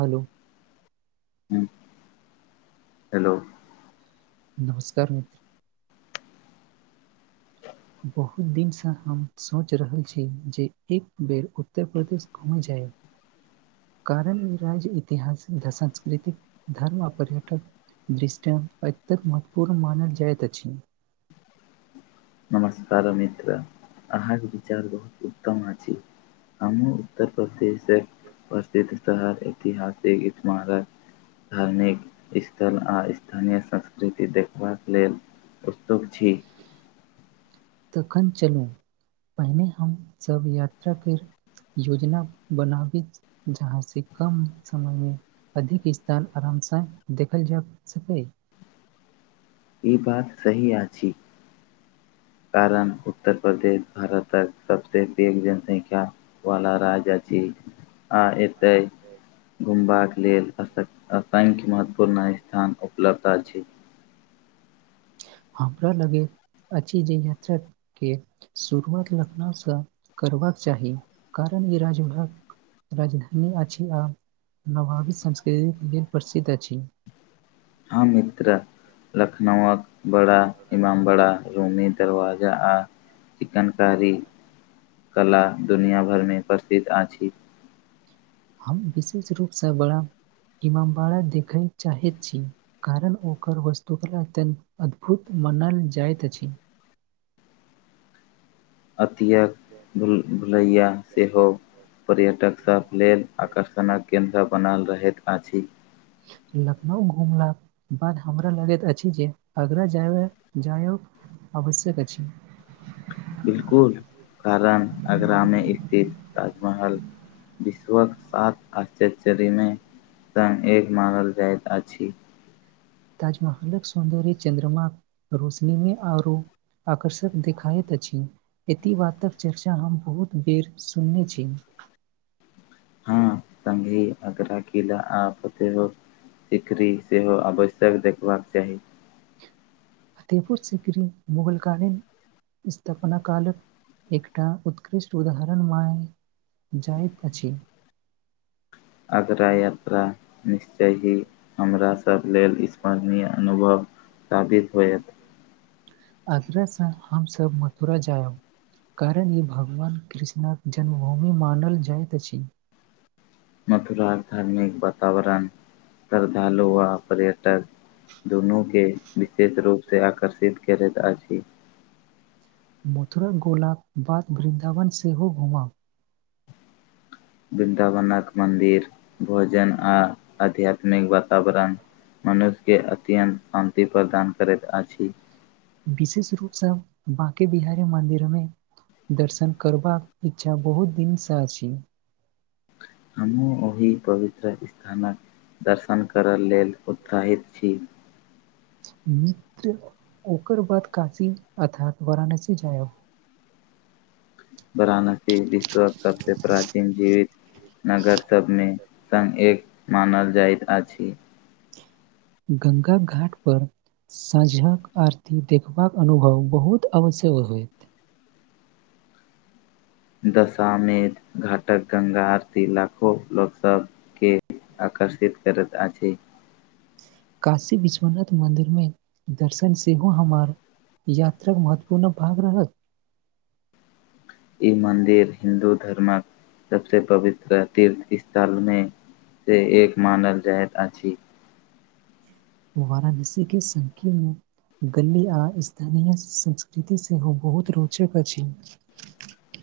Hello hello नमस्कार मित्र बहुत दिनसँ हम सोच रहल छी जे एक बेर उत्तर प्रदेश घुमे जाय ऐ कारण राज ऐतिहासिक संस्कृतिक धर्म आ पर्यटक दृष्टान्त अत्यधिक महत्वपूर्ण मानल जायत अछि नमस्कार मित्र अहाँके विचार बहुत उत्तम अछि हमू उत्तर प्रदेश प्रसिद्ध शहर ऐतिहासिक इमारक धार्मिक स्थल आ स्थानीय संस्कृति देखबाक लेल उत्सुक छी तखन चलू पहिने हम सब यात्रा कर योजना बनाबी जहाँ से कम समय मे अधिक स्थान आरामसँ देखल जा सकै ई बात सही अछि कारण उत्तर प्रदेश भारतक सबसँ पैघ जनसंख्या वला राज्य अछि आ एतै घुमबाक लेल असक अ संख्य महत्वपूर्ण स्थान उपलब्ध अछि हमरा लगे अछि जे यात्राके शुरुआत लखनउसँ करबाक चाही कारण ई राज्यभाग राजधानी अछि आ नवाबि संस्कृतिक लेल प्रसिद्ध अछि हम मित्र लखनउक बड़ा इमाम बड़ा रूमे दरवाजा आ चिकन कारी कला दुनियाँ भरिमे प्रसिद्ध अछि हम विशेष रूपसँ बड़ा ईमामबारा देखय चाहैत छी कारण ओकर वस्तु कला अत्यन्त अद्भुत मानल जाइत अछि अतेक भुलैया सेहो पर्यटक सब लेल आकर्षणक केन्द्र बनल रहैत अछि लखनऊ घुमलाक बाद हमरा लगैत अछि जे आगरा जायब जायौ आवश्यक अछि बिलकुल कारण आगरामे स्थित ताजमहल विश्वक साात आश्चर्य चरयमे तें एक मारल जाइत अछि ताजमहलक सौन्दर्य चन्द्रमा रोशनीमे आओरो आकर्षक देखाइत अछि एति बातक चर्चा हम बहुत बेर सुनने छी हँ तंघी अगरा किल आते हो सिकरी सेहो आवश्यक देखबाक चाही फतेपुर सिकडी़ मुगलकालीन स्थापना कालक एकटा उतकृष्ट उदाहरण मानल जायत अछि [inaudible] आगरा यात्रा निश्चय ही हमरासभ लेल स्मरणीय अनुभव तादिर होयत आगरसँ हमसभ मथुरा जायब कारण ई भगवान कृष्णक जन्मभूमि मानल जाइत अछि मथुरा धार्मिक वातावरण श्रद्धालु आ पर्यटक दुनू के विशेष रूपसँ आकर्षित करैत अछि मथुरा गोला बाद वृन्दावन से हो घुमा बृन्दावनक मन्दिर भोजन आ आध्यात्मिक वातावरण मनुष्यके अत्यन्त शान्ति प्रदान करैत अछि विशेष रूपसँ बाँकी बिहारी मन्दिरमे दर्शन करबाक इच्छा बहुत दिनसँ अछि हमहुं ओहि पवित्र स्थानक दर्शन करय लेल उत्साहित छी मित्र ओकर बाद काशी अर्थात वाराणसी जायब वराणसी विश्व सबसँ प्राचीन जीवित नगर सभमे संग एक मानल जाइत अछि गंगा घाट पर साँझक आरती देखबाक अनुभव बहुत अवश्यक होइत दशामेध घाटक गंगा आरती लाखो लोकसभके आकर्षित करत अछि काशी विश्वनाथ मन्दिर मे दर्शन सेहो हमर यात्राक महत्वपूर्ण भाग रहलत ई मन्दिर हिन्दू धर्मक सभस पवित्र तीर्थ स्थलमे से एक मानल जायत अछि ओ वारणसी के संकीर्ण गल्ली आ स्थानीय संस्कृति सेहो बहुत रोचक अछि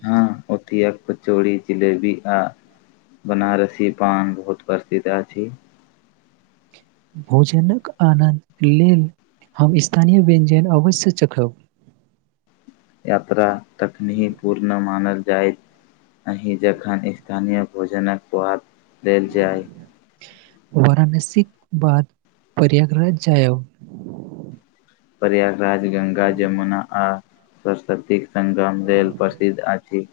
हँ ओत एक कचौड़ी जिलेबी आ बनारसी पान बहुत प्रसिद्ध अछि भोजनक आनन्द लेल हम स्थानीय व्यञ्जन अवश्य चखब यात्रा तखनी ही पूर्ण मानल जाइत अहिं जखन स्थानीय भोजनक पआाद देल जाय वाराणसी बाद प्रयागराज जायब प्रयागराज गंगा जमुना आ सरस्वती संगम रेल प्रसिद्ध अछि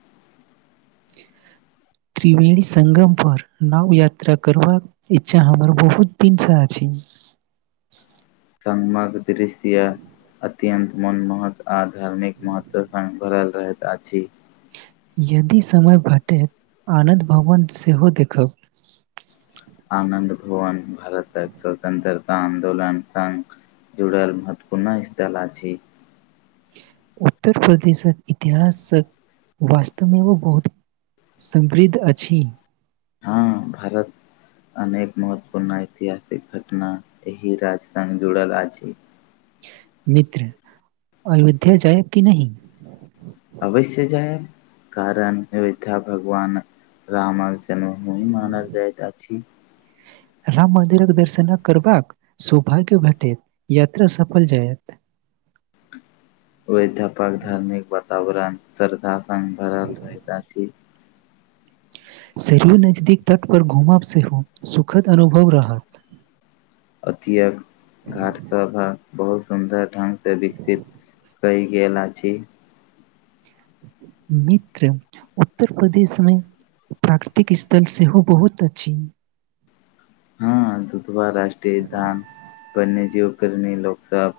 त्रिवेणी संगम पर नाव यात्रा करबाक इच्छा हमर बहुत दिनसं अछि [unintelligible] [inaudible] संगमक दृश्य अत्यन्त मोनमहत आओ धार्मिक महत्व सङ्ग भरल त आछी यदि समय भेटैत आनन्द भवन सेहो देखब आनन्द भुवन भारतक स्वतन्त्रता आन्दोलन संघ जुड़ल महत्वपूर्ण स्थल अछि उत्तर प्रदेशक इतिहासक वास्तमेमे व बहुत समृद्ध अछि हँ भारत अनेक महत्वपूर्ण ऐतिहासिक घटना एहि राज्य संग जुड़ल अछि मित्र अयोध्या जायब कि नहि अवश्य जायब कारण अयोध्या भगवान राम जन्मभुमि मानल जायत अछि राम मन्दिरक दर्शन करबाक सौभाग्य भेटैत यात्रा सफल जायत ओ अध्यापक धार्मिक वातावरण श्रद्धास संग भरल रहैत शरीर नजदीक तट पर घुमब सेहो सुखद अनुभव रहत असीयक घाटसभ बहुत सुन्दर ढंगगसँ विकसित कई गेलना छीी मित्र उत्तर प्रदेशमे प्राकृतिक स्थल सेहो बहुत अछि हँ धुधवा राष्टीय धान प जीवप्रेमी लोकसभ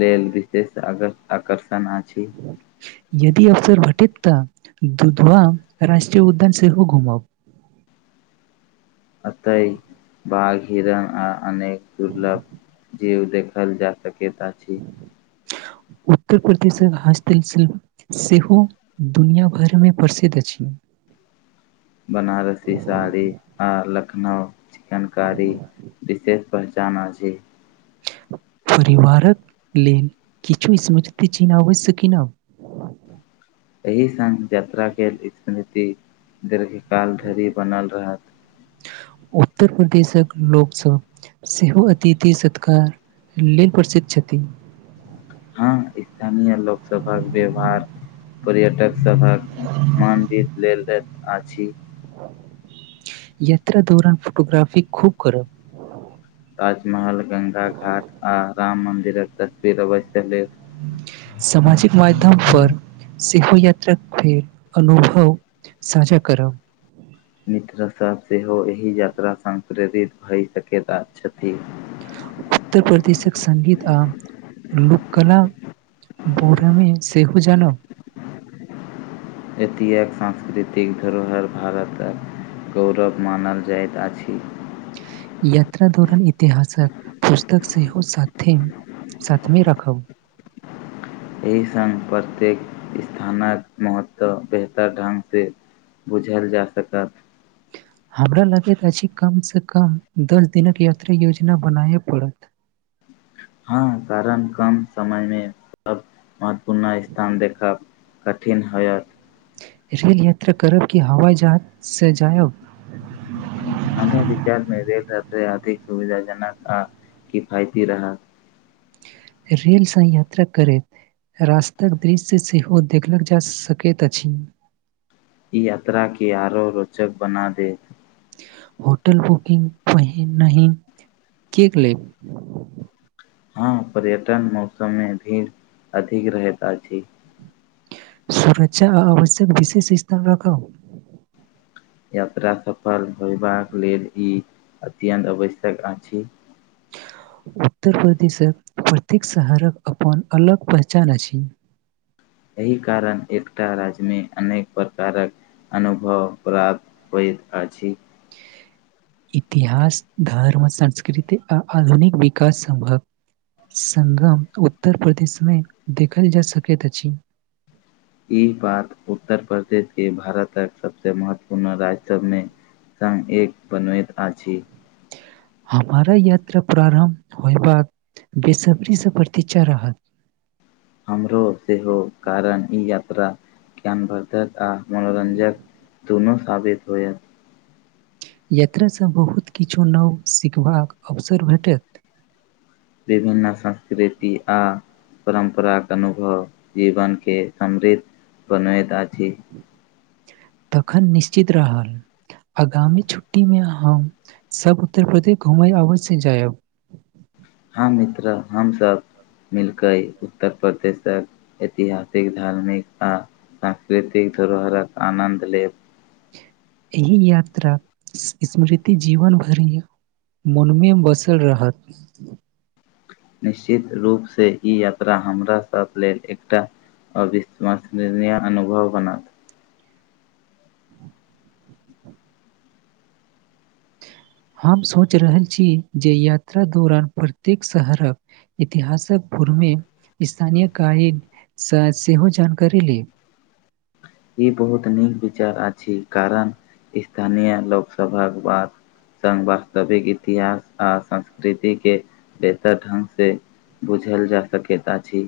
लेल विशेष आकर्षक यदि अवसर घटित त दुूधवा राष्ट्रीय उद्यान सेहो घूमब अतए बघ हरण आ अनेक दुर्लभ जे ओ देखल जा सकैत अछि उत्तर प्रदेशक हस्तशिल्प सेहो दुनिया भरिमे प्रसिद्ध अछि [inaudible] बनारसी साड़ी आ लखनउ चिकन कारी विशेष पहचान अछि परिवारक लेल किछु समझित चिन्ह आवश्य किनब एहिहि सझ यात्रा गेलल इकनीति दीर्घकाल ढेरी बनल रहत उत्तर प्रदेशक लोकसभा सेहो अतिथि सत्कार लेल प्रसिद्ध छथि हँ स्थानीय लोकसभक व्यवहार पर्यटक सभक मन जीत लेल जाइत अछि यात्रा दौरान फोटोग्राफी खूब करब ताजमहल गंगा घाट आ राम मन्दिरक तस्वीर अवश्य लेब सामाजिक माध्यम पर सेहो यात्राक फेर अनुभव साझा करब मित्रसभ सेहो एहि यात्रा स प्रेरित भए सकैत छथि उत्तर प्रदेशक संगङ्गीत आ लोककला बरमे सेहू जानब एतिह एक सांस्कृतिक धरोहर भारतक गौरव मानल जाइत अछि यात्रा दौरान इतिहासक पुस्तक सेहो साथ थथिम सतमे राखब एहि संग प्रत्येक स्थानक महत्व बेहतर ढंग से बुझायल जा सकत हमरा लगैत अछि कमसँ कम दस दिनक यात्रा योजना बनाबय पड़त [inaudible] हँ कारण कम समयमे सब महत्वपूर्ण स्थान देखब कठिन होयत रेल यात्रा करब कि हवाई जहाज से जायब हमरा विचारमे रेल यात्रा अधिक सुविधाजनक आ किफायती रहत रेलसँ यात्रा करैत रास्ताक दृश्य सेहो देखलक जा सकैत अछि ई यात्रा के आरो रोचक बना दे होटल बुकिंग पहिनहि कियक लेब हँ पर्यटन मौसममे भीड़ अधिक रहैत अछि सुरक्षा आ आवश्यक विशेष स्थान राखब यात्रा सफल होयबाक लेल ई अत्यन्त आवश्यक अछि [inaudible] उत्तर प्रदेशक प्रत्येक शहरक अपन अलग पहचान अछि एहि कारण एकटा राज्यमे अनेक प्रकारक अनुभव प्राप्त होइत अछि इतिहास धर्म संस्कृति आ आधुनिक विकास सम्भव संगम उत्तर प्रदेशमे देखल जा सकैत अछि ई बात उत्तर प्रदेश के भारतक सबसे महत्वपूर्ण राज्य सभमे सगं एक बनबैत अछि हमारा यात्रा प्रारम्भ होयबाक बेसब्री से प्रतिक्षा रहत हमरो सेहो कारण ई यात्रा ज्ञानवर्द्धक आ मनोरञ्जक दुनू साबित होयत यात्रासँ बहुत किछु नव सिखबाक अवसर भेटत विभिन्न संस्कृति आ परम्पराक अनुभव जीवनके समृद्ध बनबैत अछि तखन निश्चित रहल आगामी छुट्टी मे हम सब उत्तर प्रदेश घुमय अवश्य जायब ह मित्र हम सभ मिलकै उत्तर प्रदेशक ऐतिहासिक धार्मिक आ सांस्कृतिक धरोहरक आनन्द लेब एहि यात्रा स्मृति जीवन भरि मनमे बसल रहत निश्चित रूपसे ई यात्रा हमरा सब लेल एकटा अविश्वसनीय अनुभव बनत [inaudible] हम सोच रहल छी जे यात्रा दौरान प्रत्येक शहरक इतिहासक मे स्थानीय काय सेहो जानकारी ली [inaudible] ई बहुत नीक विचार अछि कारण स्थानीय लोकसभक बात संग वास्तविक इतिहास आ संस्कृति के बेहतर ढंग से बुझल जा सकैत अछि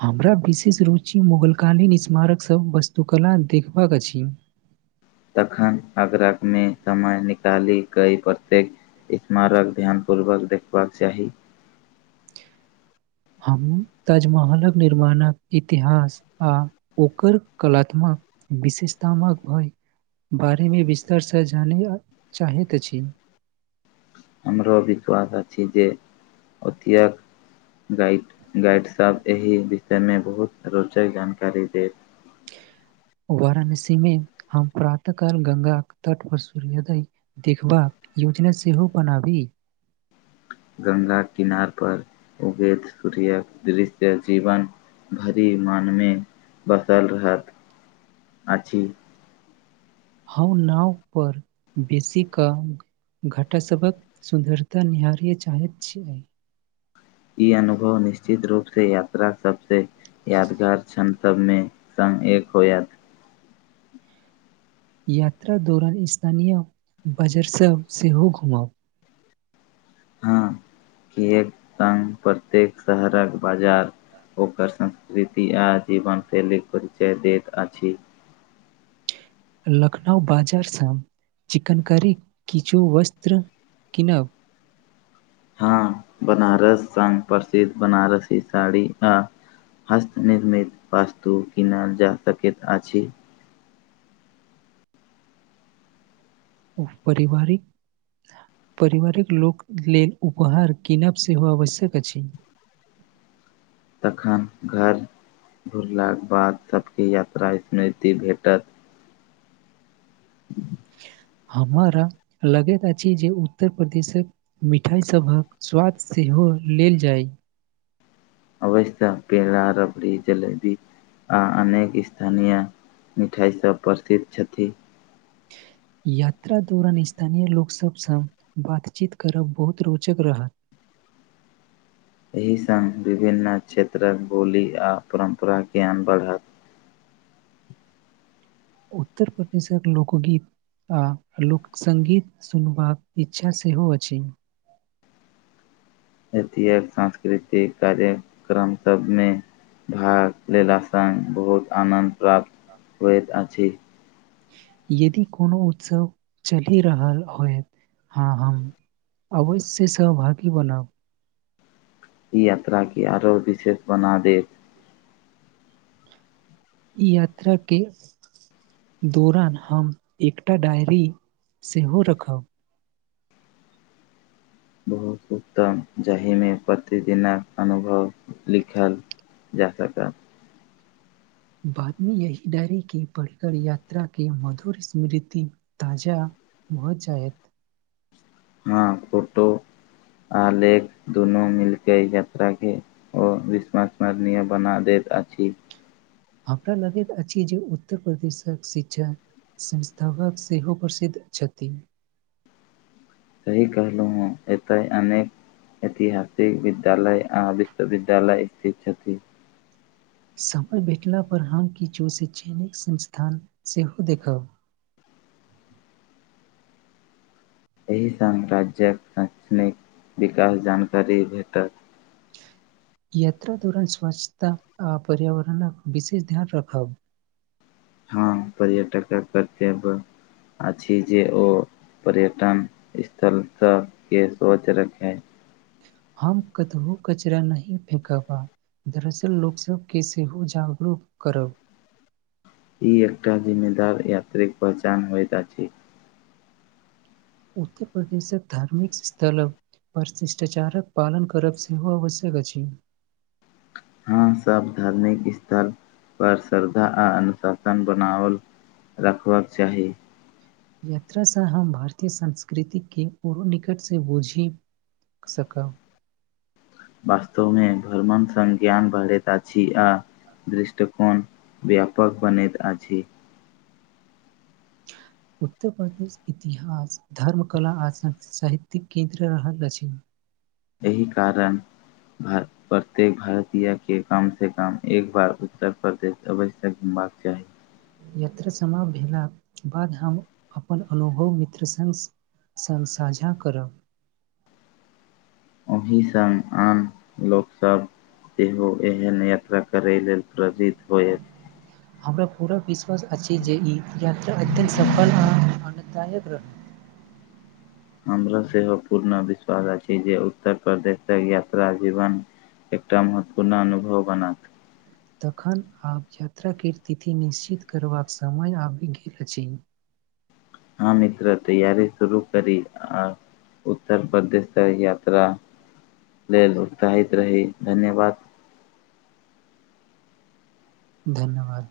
हमरा विशेष रुचि मुगल कालीन स्मारकसभ वस्तुकला देखबाक अछि [inaudible] तखन आगरा मे समय निकाली प्रत्येक स्मारक ध्यान पूर्वक देखबाक चाही हम ताजमहलक निर्माणक इतिहास आ ओकर कलात्मक विशेषता हमर घय [unintelligible] बारेमे विस्तारसँ जानया चाहैत अछि हमरो विश्वास अछि जे ओतेके गाइड गाइडसभ एहि विषयमे बहुत रोचक जानकारी देत [inaudible] वाराणसी मे हम प्रातः काल गंगा के तट पर सूर्योदय देखबाक यो जना सेहो बनाबी गंगाक किनार पर उगैत सूर्यक दृश्य जीवन भरि मनमे बसल रहत अछि हम नाव पर बेसी क घटा सहभक सुन्दरता निहारीए चाहत छिये ई अनुभव निश्चित रूप से यात्रा सबसे यादगार क्षण सब मे जान एक होयत यात्रा दौरान स्थानीय बजरसभ सेहो घुमब हँ किएक तऽ प्रत्येक शहरक बाजार ओकर संस्कृति आ जीवन शैलीक परिचय दैत अछि लखनउ बाजार साम चिकन करी किछु वस्त्र किनब हँ बनारस सँ प्रसिद्ध बनारसी साड़ी आ हस्त निर्मित वास्तु किनल जा सकैत अछि ओ परिवारिक परिवारिक लोक लेल उपहार किनब सेहो आवश्यक अछि तखन घर घुरलाक बाद सभके यात्रा स्मृति भेटत ह [inaudible] हमरा लगैत अछि जे उत्तर प्रदेशक मिठाई सभक स्वाद से हो लेल जाइ अवश्य पेड़ा रबड़ी जलेबी आ अनेक स्थानीय मिठाइ सभ प्रसिद्ध छथि यात्रा दौरान स्थानीय लोकसभसँ बातचीत करब बहुत रोचक रहत [inaudible] एहि संग विभिन्न क्षेत्रक बोली आ परम्पराक ज्ञान बढ़त उत्तर प्रदेशक लोको गीत आ लोकसंगीत सुनबाक इच्छा सेहो अछि एतियक सांस्कृतिक कार्यक्रम सभमे भाग लेलासँ बहुत आनन्द प्राप्त होइत अछि यदि कोनो उत्सव चलि रहल होइत हँ हम अवश्य सहभागी बनब ई यात्रा केँ आरो विशेष बना देत ई यात्रा केँ दौरान हम एकटा डायरी सेहो रखब बहुत उत्तम जाहिमे प्रतिदिनक अनुभव लिखल जा सकत बादमे यही डायरी के पढ़िकर यात्रा के मधुर स्मृति ताजा भऽ जायत हँ फोटो आलेख दुनू मिलके यात्रा के ओ विश्वसमरणीय बना देत त अछि। [unintelligible] हमरा लगैत अछि जे उत्तर प्रदेशक शिक्षा संस्था शत सेहो प्रसिद्ध छथि सही कहलहुँ हें एतय अनेक ऐतिहासिक विद्यालय आ विश्वविद्यालय स्थित छथि समय भेटला पर हम किछु चयनित संस्थान सेहो देखब एहि सङ्ग राज्यक शैक्षणिक विकास जानकारी भेटत याता दौरान स्वच्छता आ पर्यावरणक विशेष ध्यान रखब हँ पर्यटकक कर्तव्य अछि जे ओ पर्यटन स्थलता के स्वच्छ रखें हम कतहो कचरा नहि फेेकब आ दरअसल लोकसभके सेहो जागरूक करब [inaudible] ई एकटा जिम्मेदार यात्रीक पहचान होइत अछि उत्तर प्रदेशक धार्मिक स्थलक परशिष्टाचारक पालन करब सेहो आवश्यक अछि [inaudible] हँ सभ धार्मिक स्थल पर श्रद्धा आ अनुशासन बनाओल राखबाक चाही यात्रा सँ हम भारतीय संस्कृति के ओरो निकट से बूझि सकब वास्तवमे भ्रमण संज्ञान बढ़ैत अछि आ दृष्टिकोण व्यापक बनैत अछि [inaudible] उत्तर प्रदेश इतिहास धर्म कला आ स साहित्यिक केन्द्र रहल अछि एहि कारण प्रत्येक भारतीय के कम से कम एक बार उत्तर प्रदेश अवश्य ही एबाक चाही यात्रा समाप्त भेला बाद हम अपन अनुभव मित्र सङ्ग संग साझा करब अहिसंग आन लोकसब तेहो एहन यात्रा करय लेल प्रेरित होयत हमरा पूरा विश्वास अछि जे ई यात्रा अत्यन्त सफल आ आनन्द जायक रहत हमरा सेहो पूर्ण विश्वास अछि जे उत्तर प्रदेश तक यात्रा जीवन एकटा महत्वपूर्ण अनुभव बनत तखन आब यात्रा के तिथि निश्चित करबाक समय आबि गेल अछि ह मित्र तैयारी शुरू करी आ उत्तर प्रदेश तऽ यात्रा लेल उत्साहित रहि धन्यवाद धन्यवाद